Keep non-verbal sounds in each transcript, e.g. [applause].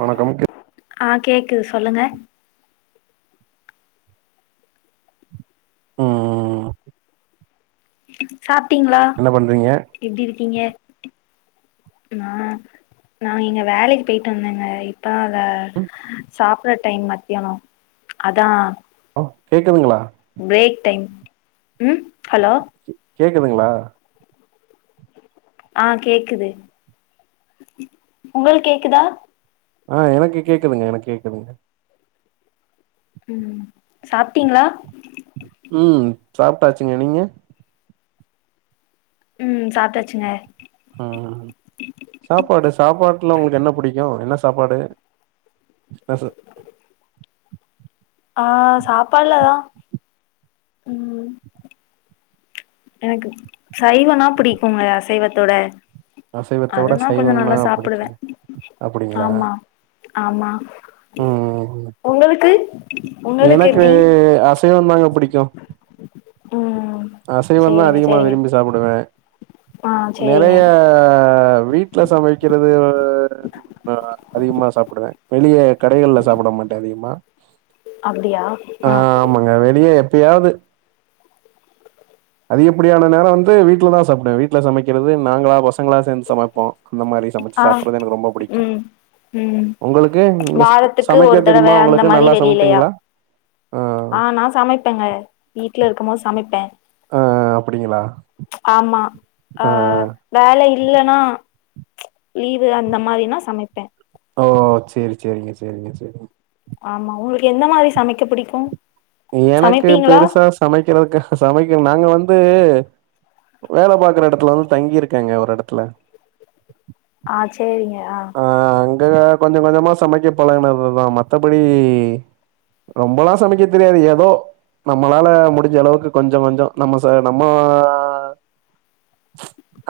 வணக்கம் ஆ கேக்குது சொல்லுங்க ம் சாப்ட்டீங்ளா என்ன பண்றீங்க எப்டி இருக்கீங்க நா நா இங்க வேலைக்கு போயிட்டு வந்தேங்க இப் டாவ ம் சாப்ற டைம் மத்யாலோ அதா ஒ கேக்குதுங்களா ப்ரேக் டைம் ம் ஹலோ கே கேக்குதுங்ளா ஆ கேக்குது உங்கள் கேக்குதா ஆ எனக்கு கேக்குதுங்க எனக் கேக்குதுங்க ம் சாப்பிட்டீங்களா ம் சாப்ட்டாச்சுங்க நீங்க ம் சாப்ட்டாச்சுங்க ஹும் சாப்பாடு சாப்பாட்ல உனக்கு என்ன புடிக்யு என்ன சாப்பாடு பேச ஆ சாப்பால்லதா ம் எனக்கு சைவன்னா பிடிக்குங்க அசைவத்தோட அசைவத்த விட அதுனா கொஞ்ச சைவம்னா நல்லா சாப்பிடுவ புடிக்குங்க அப்டிங்களா ஆமா ஆமா ம் உங்களுக்கு உங்களுக்கு எப்டி சைவந்தாங்க புடிக்கு ம் அசைவந்தா சேரிங்க அதிகமா சேரிங்க விரும்பி சாப்டுவே ஆ சேரிங்க நெறைய வீட் வீட்ல சமைக்கிறது ஆ அதிகமா சாப்டுவே வெளிய கடைகள்ல சாப்ட மாட்ட அதிகமா அப்டியா ஆ ஆமாங்க வெளிய எப்பயாவது அதிகப்படியான நேர வந்து வீட்ல தா சாப்டுவே வீட்ல சமைக்கிறது நாங்களா பசங்களா சேந்து சமப்போ அந்த மாரி சமைச்சு ஆ சாப்புறது எனக்கு ரொம்ப புடிக்கு ம் ம் உங்களுக்கு நீங்க ச வாரத்துக்கு ஒரு சமைக்க தடவ தெரியுமா அந்த உங்களுக்கு மாரி நல்லா வெளிலயா சமப்பீங்களா ஆ நா சமைப்பேங்க வீட்ல இருக்கும் போது சமைப்பே ஆ அப்டிங்களா ஆமா ஆ வேல இல்லன்னா லீவு அந்த மாரின்னா சமைப்பே ஓ சேரி சேரிங்க சேரிங்க சேரிங்க ஆமா உங்களுக்கு எந்த மாரி சமைக்க புடிக்கு எனக்கு சமைப்பீங்களா பெருசா சமைக்கிறதுக்கு சமைக்க நாங்க வந்து வேல பாக்குற எடத்துல வந்து தங்கிருக்கேங்க ஒரு எடத்துல ஆ சேரிங்க ஆ ஆ அங்க கொஞ்ச கொஞ்சமா சமைக்க பழகுனதுதா மத்தபடி ரொம்பலா சமைக்க தெரியாது ஏதோ நம்மளால முடிஞ்சளவுக்கு கொஞ்ச கொஞ்ச நம்ம ச நம்ம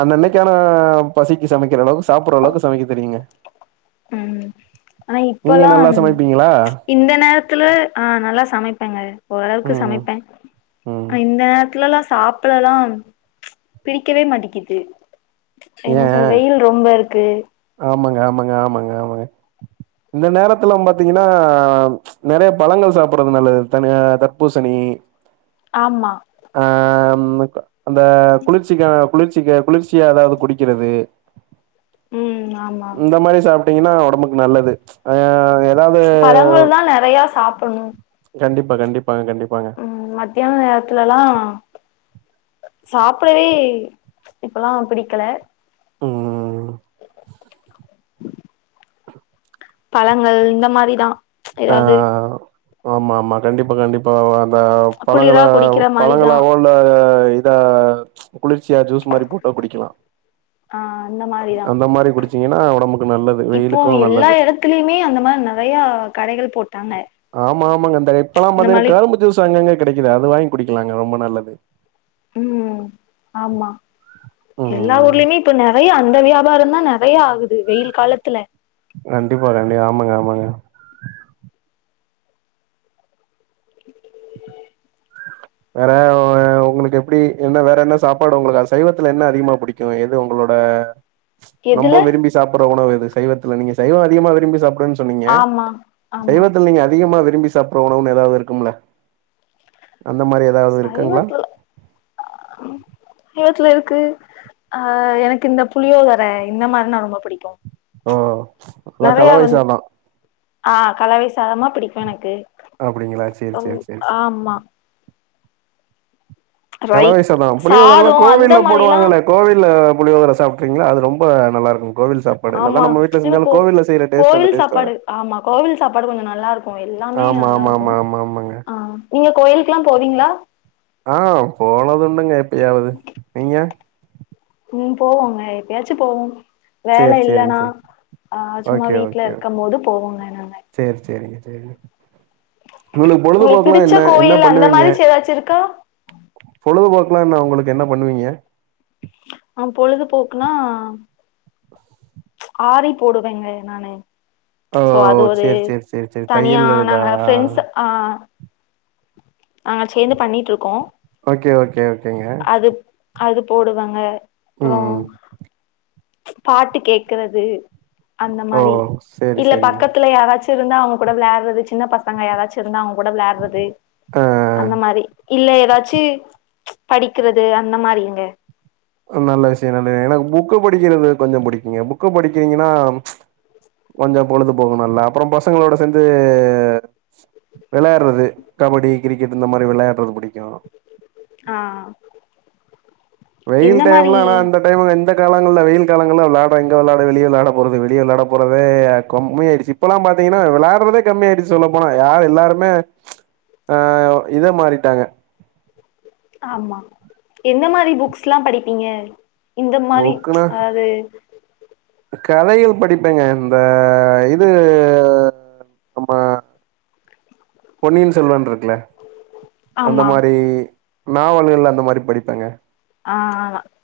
அன்னன்னைக்கான பசிக்கு சமைக்கிற அளவுக்கு சாப்புற அளவுக்கு சமைக்க தெரியுங்க ம் ஆனா நீங்க இப்பல்லா நல்லா சமைப்பீங்களா இந்த நேரத்துல ஆ நல்லா சமைப்பேங்க ஓரளவுக்கு ம் சமைப்பே ம் இந்த நேரத் ட்லல்லாம் சாப்டலா பிடிக்கவே மாட்டிங்கிது ஏ என்ன ஆ வெயில் ரொம்ப இருக்கு ஆமாங்க ஆமாங்க ஆமாங்க ஆமாங்க இந்த நேரத்துலனு பாத்தீங்கன்னா நெறைய பழங்கள் சாப்புறது நல்லது தனிய தர்பூசணி ஆமா ஆ அந்த குளிர்ச்சிக்காக குளிர்ச்சிக்கு குளிர்ச்சியா ஏதாவது குடிக்கிறது ம் ஆமா இந்த மாரி சாப்ட்டீங்கன்னா ஒடம்புக்கு நல்லது ஆ ஏதாவது பழங்கள் தா நெறைய சாப்புட்ணு கண்டிப்பா கண்டிப்பாங்க கண்டிப்பாங்க ம் மத்தியான நேரத்துலல்லா சாப்டவே இப்பல்லா பிடிக்கல ம் பழங்கள் இந்த மாரிதா ஆ எதாவது ஆமா ஆமா கண்டிப்பா கண்டிப்பா அந்த பழங்கள குளிரா குடிக்கிற மாரிதா பழங்களாவோ இல்ல இதா குளிர்ச்சியா ஜூஸ் மாரி போட்டோ குடிக்கலா. ஆ அந்த மாரிதா அந்த மாரி குடிச்சீங்கன்னா ஒடம்புக்கு நல்லது வெயிலுக்கு நல்லது அத்துலயுமே அந்த மாரி நெறைய கடைகள் போட்டாங்க ஆமா ஆமாங்க இந்த இப்பெல்லா இந்த பாத்தீங்கன்னா மாரி கரும்பு ஜீஸ்சு அங்க அங்க கெடைக்குது அது வாங்கி குடிக்கலாங்க ரொம்ப நல்லது ம் ஆமா எல்லா ம் ஊர்லயுமே இப்ப நெறையா அந்த வியாபாரோதா நெறையா ஆகுது வெயில் காலத்துல கண்டிப்பா கண்டிப்பா ஆமாங்க ஆமாங்க வேற ஒ ஏ உங்களுக்கு எப்டி என்ன வேற என்ன சாப்பாடு உங்களுக்கு அ சைவத்துல என்ன அதிகமா புடிக்கு எது உங்களோட எதுல ரொம்ப விரும்பி சாப்பட்ற உணவு எது சைவத்துல நீங்க சைவொ அதிகமா விரும்பி சாப்பட்றன் சொன்னீங்க. ஆமா ஆமா சைவத்துல நீங்க அதிகமா விரும்பி சாப்பற உணவு எதாவுது இருக்கும்ல அந்த மாரி எதா சைவத்துல ஆ இயட்ல இருக்கு. ஆ எனக்கு இந்த புளியோதர இந்த மாரினா ரொம்ப புடிக்கு. ஓ எல்லா கலவை சாதோ ஆ கலவைசாதமா புடிக்கு எனக்கு அப்டிங்களா சேரி ஓ சேரி சேரி சேரி ஆமா ரை கலவைசாதோ புளியோதரல்லா சாதோ அந்த கோவில்ல மாரிலா போடுவாங்களே கோவில்ல புளியோதர சாப்ட்றீங்களா அது ரொம்ப நல்லாருக்கு கோவில் சாப்பா ஆமா எனக்கு அந்த கோவில் டேஸ்ட் சாப்பாடு வராது ஆமா கோவில் சாப்பாடு கொஞ்சோ நல்லாருக்கு ஓ எல்லாமே ஆமா ஆமா நல்லாருக்கு ஆமா ஆமா ஆமாங்க ஆ நீங்க கோயிலுக்ல்லா போவீங்ளா ஆ போனதுண்டுங்க எப்பயாவ்து நீங்க ம் போவோங்க எப்பயாச்சு போவோ வேல சேரி சேரிங்க இல்லன்னா. சேரி அ சும்மா வீட்ல இருக்கு போது போவோங்க நாங்க செர் செரிங்க செரிங்க உங்களுக்கு பொழுதுபோக்குலா பிடிச்ச என்ன என்ன கோயில் அந்த பண்ணுவீங்க மாரி ஏதாச்சு இருக்கா பொழுதுபோக்குலா என்ன உங்களுக்கு என்ன பண்ணுவீங்க ஆ பொழுதுபோக்குனா ஆரி போடுவேங்க நானு ஓ சோ அது ஒரு சேரி சேரி சேரி சேரி தையல் தனியான நாங்க இதா ஃப்ரெண்ட்ஸ் ஆ ஆ சேந்து பண்ணிட்ருக்கோ. ஓகே ஓகே ஓகேங்க அது அது போடுவங்க அப்ற ம் ம். பாட்டு கேக்குறது அந்த ஓ! மாரி சரி இல்ல சரிங்க. பக்கத்துல யாராச்சு இருந்தா அவ்ங்க கூட வெளாட்றது சின்ன பசங்க யாராச்சு இருந்தாங்க கூட வெளாட்றது ஆ அந்த மாரி இல்ல எதாச்சு படிக்றது அந்த மாரிங்க நல்ல விஷய நல்ல எனக் புக்கு படிக்றது கொஞ்சோ புடிக்குங்க புக்கு படிக்கிறீங்கனா கொஞ்சோ பொழுது போகு நல்லா அப்பற பசங்களோட சேந்து வெளாட்றது கபடி கிரிக்கெட் இந்த மாரி வெளாட்றது புடிக்கு. ஆ வெயில் எந்த மாரி டைம்ல ஆனா அந்த டைம்ல இந்த காலங்கள்ல வெயில் காலங்கள்ல வெளாட எங்க வெளாட வெளிய வெளாட போறது வெளிய வெளாட போறது கொம்மி ஆய்டுச்சு இப்பெல்லா பாத்தீங்கன்னா வெளாட்றதே கம்மி ஆயிடுச்சு சொல்ல போனா யாரு எல்லாருமே ஆ இதா மாறீட்டாங்க ஆமா எந்த மாரி புக்ஸ்ல்லா படிப்பீங்க இந்த மாரி புக்குனா அதாது கதையு படிப்பேங்க இந்த இது நம்ம பொன்னியின் செல்வன் இருக்குல அந்த ஆமா மாரி நாவல்கள் அந்த மாரி படிப்பேங்க ஆ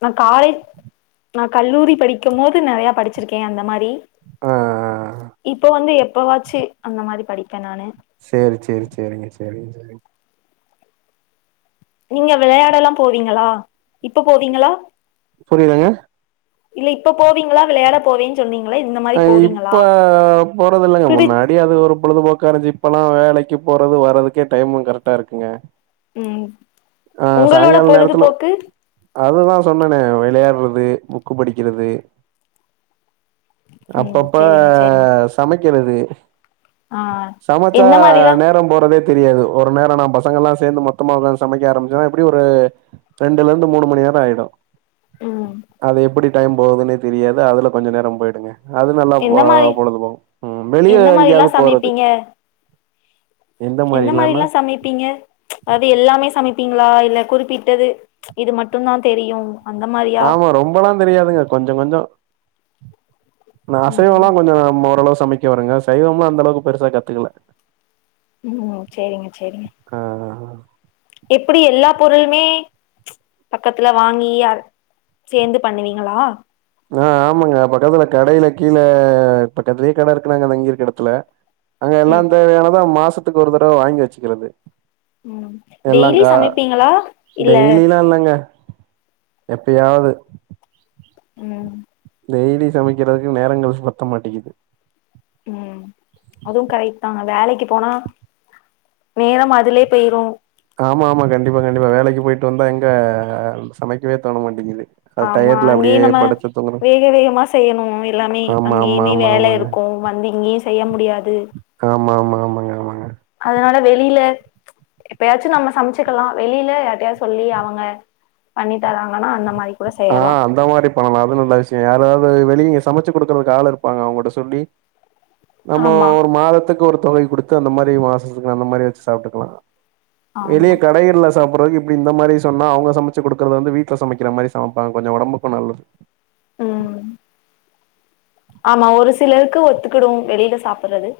நா காலேஜ் நா கல்லூரி படிக்கும் போது நிறைய படிச்சிருக்கே அந்த மாரி ஆ ஆ ஆ இப்போ வந்து எப்பவாச்சு அந்த மாரி படிப்பேன் நானு சேரி சேரி சேரிங்க சேரிங்க சேரிங்க நீங்க விளையாடல்லா போவீங்களா இப்ப போவீங்களா புரியலங்க இல்ல இப்ப போவீங்களா விளையாட போவீ சொன்னுங்களே இந்த மாரி ஆ போவீங்களா இப்ப போறது இல்லங்க பிடி முன்னாடி டி அது ஒரு பொழுதுபோக்கா இருஞ்சு இப்பெல்லா வேலைக்கு போறது வர்றதுக்கே டைமும் கரெக்டா இருக்குங்க உம் ஆ சாயிங்கால நேரத்துல அதுதா சொன்னனே விளையாடுறது புக்கு படிக்கிறது ம் அப்பப்ப சேரிங்க சேரிங்க சமைக்குறது ஆ சமச்சா எந்த மாரிலா நேரம் போறதே தெரியாது ஒரு நேரம் நா பசங்கல்லா சேர்ந்து மொத்தமா சமைக்க க ஆரம்பச்சன்னா எப்படி ஒரு ரெண்டுல இருந்து மூணு மணி நேரம் ஆயிடும் ம் அது எப்படி டைம் போகுதுன்னே தெரியாது அதுல கொஞ்சோ நேரம் போயிடுங்க அது நல்லா எந்த மாரி பொழுதுபோகும் உம் வெளிய எந்த மாரிலா எங்கேயாவது போறது சமைப்பீங்க எந்த மாரில்லா சமைப்பீங்க அது எல்லாமே சமைப்பீங்களா இல்ல குறிப்பிட்டது இது மட்டும் தா தெரியும் ஆமா ரொம்பல்லா தெரியாதுங்க கொஞ்சம் கொஞ்சம் நா ம் அசைவல்லா கொஞ்சம் நம்ம ஓரளவு சமைக்க வருங்க சைவம்லா அந்த அளவுக்கு பெருசா கத்துக்கல ம் சேரிங்க சேரிங்க அ அ அ எப்படி எல்லா பொருளுமே பக்கத்துல வாங்கி அ சேர்ந்து பண்ணுவீங்களா ஆ ஆமாங்க பக்கத்துல கடையில கீழ பக்கத்துலே கடை இருக்குனாங்க அ தங்கிருக்குற இடத்துல அங்க எல்லா ம் தேவையானத மாசத்துக்கு ஒரு தடவ வாங்கி வச்சுக்கிறது ம் எல்லா டெய்லி கா சமைப்பீங்களா இல்ல டெய்லில்லா இல்லங்க எப்பயாவது உம் டெய்லி சமைக்கிறதுக்கு நேரங்கள் பத்த மாட்டேக்குது உம் அதுவு கரெக்ட் தா வேலைக்கு போனா நேரம் அதுலே போயிரும் ஆமா ஆமா கண்டிப்பா கண்டிப்பா வேலைக்கு போயிட்டு வந்தா எங்க சமைக்கவே தோன மாட்டிங்குது ஆமா அங்கயு நம்ம வேக வேகமா செய்யணு எல்லாமே ஆமா ஆமா அங்கேயுமே ஆமா வேலை ஆமாங்க இருக்கும் வந்து இங்கேயு செய்ய முடியாது ஆமா ஆமா ஆமாங்க ஆமாங்க அதனால வெளியில எப்பயாச்சும் நம்ம சமைச்சுக்கலா வெளியில யார்ட்டையா சொல்லி அவுங்க பண்ணி தராங்கன்னா அந்த மாரி ஆ அந்த மாரி பண்ணலா அது நல்ல விஷயம் யாராவது வெளிய இங்க சமச்சு குடுக்குறதுக்கு ஆள் இருப்பாங்க அவுங்கட்ட சொல்லி நம்ம ஆமா ஒரு மாதத்துக்கு ஒரு தொகை குடுத்து அந்த மாரி மாசத்துக்கு அந்த மாரி வச்சு சாப்ட்டுக்கலா வெளிய ஆமா கடைகள்ல சாப்புறதுக்கு இப்டி இந்த மாரி சொன்னா அவங்க சமைச்சு குடுக்குறது வந்து வீட்ல சமைக்கிற மாரி சமைப்பாங் கொஞ்சோ ஒடம்புக்கு நல்லது ம் ஆமா ஒரு சிலருக்கு ஒத்துக்குடு வெளில சாப்புறது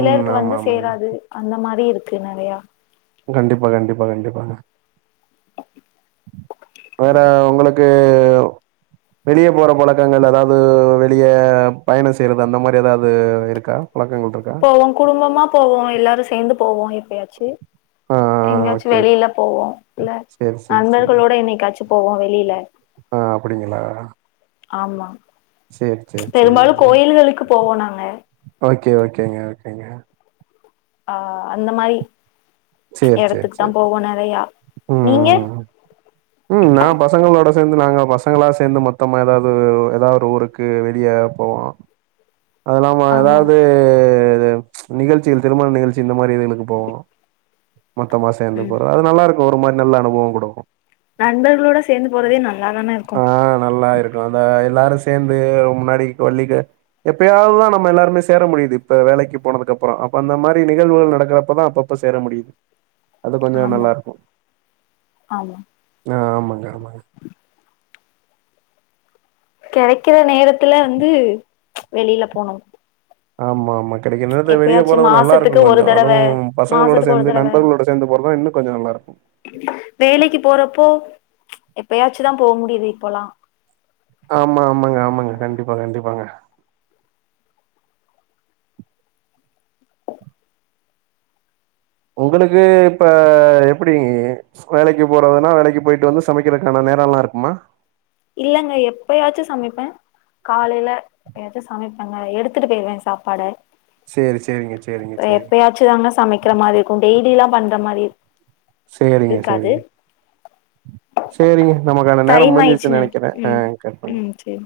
ம் ஆமா வந்து ஆமாங்க சேராது அந்த மாரி இருக்கு நெறையா கண்டிப்பா கண்டிப்பா கண்டிப்பாங்க வேற உங்களுக் ஏ வெளிய போற பழக்கங்கள் அதாது வெளிய பயணோ செய்றது அந்த மாரி எதாது இருக்கா பழக்கங்கள் இருக்கா போவோ குடும்பமா போவோ எல்லாரு சேந்து போவோ எப்பயாச்சு ஆ எங்காச்சு ஓகே, ஓகே. வெளில போவோ இல்ல சரி, சரி, சரி. நண்பர்களோட என்னைக்காச்சு போவோ வெளில ஆ அப்டிங்களா ஆமா சரிங்க, பெரும்பாலு சரிங்க. கோயில்களுக்கு போவோ நாங்க ஓகே ஓகேங்க ஓகேங்க ஆ அந்த மாரி சரி, சரி, எடத்துக்கு தா சரி. போவோ நறையா நீங்க ம். ம் நா பசங்களோட சேந்து நாங்க பசங்களா சேந்து மொத்தமா எதாது எதா ஒரு ஊருக்கு வெளிய போவோ அதுல்லாம ஆமா எதாவது இது நிகழ்ச்சிகள் திருமண நிகழ்ச்சி இந்த மாரி இதுகளுக்கு போவோ மொத்தமா சேந்து ம் போற அது நல்லாருக் போற மாரி நல்ல அனுபவோ குடுக்கும் நண்பர்களோட சேந்து போறதே நல்ல ஆ நல்லா இருக்கு அந்த எல்லாரு சேந்து முன்னாடி [inaudible] எப்பயாவது தா நம்ம எல்லாருமே சேர முடியுது இப்ப வேலைக்கு போனதுக்கு அப்றோ அப்ப அந்த மாரி நிகழ்வுகள் நடக்குறப்ப தா அப் ப்ப சேர முடியு ஆமா ஆமா ஆ ஆமாங்க ஆமாங்க கெடைக்கற நேரத்துல வந்து வெளில போனு ஆமா ஆமாங் கெடைக்கற நேரத்துல வெளிய எப்பயாச்சு போறது நல்லாருக்கு மாசத்துக்கு ஒரு கொஞ்சோ தடவ அதுவு பசங்களோட மாசத்துக்கு ஒரு சேந்து நண்பர்களோட சேந்து போறதுதா இன்னு கொஞ்சோ நல்லாருக்கு வேலைக்கி போறப்போ எப்பயாச்சு தா போக முடியுது இப்பலா ஆமா ஆமாங்க ஆமாங்க கண்டிப்பா கண்டிப்பாங்க உங்குளுக்கு இப்ப எப்டி ஸ்கூ வேலைக்கு போறதுன்னா வேலைக்கு போயிட்டு வந்து சமைக்கறக்கான நேரலா இருக்குமா இல்லங்க எப்பயாச்சு சமைப்பே காலைல எதாச்சு சமைப்பங்க எடுத்துட்டு பேயிருவேங் சாப்பாடு சேரி சேரிங்க சேரிங்க சேரிங்க யாச்சு தாங்க சமைக்கிற மாரி இருக்கு டெய்லிலா பண்ற மாரி சேரிங்க இருக்காது சேரிங்க சேரிங்க நமக்கான நேரோ டைம் முடிஞ்சிர்ச்சினு ஆயிடுச்சு நெனைக் நெனைக்கிறே ஆ ம் கட் பண்ணி ம் சேரி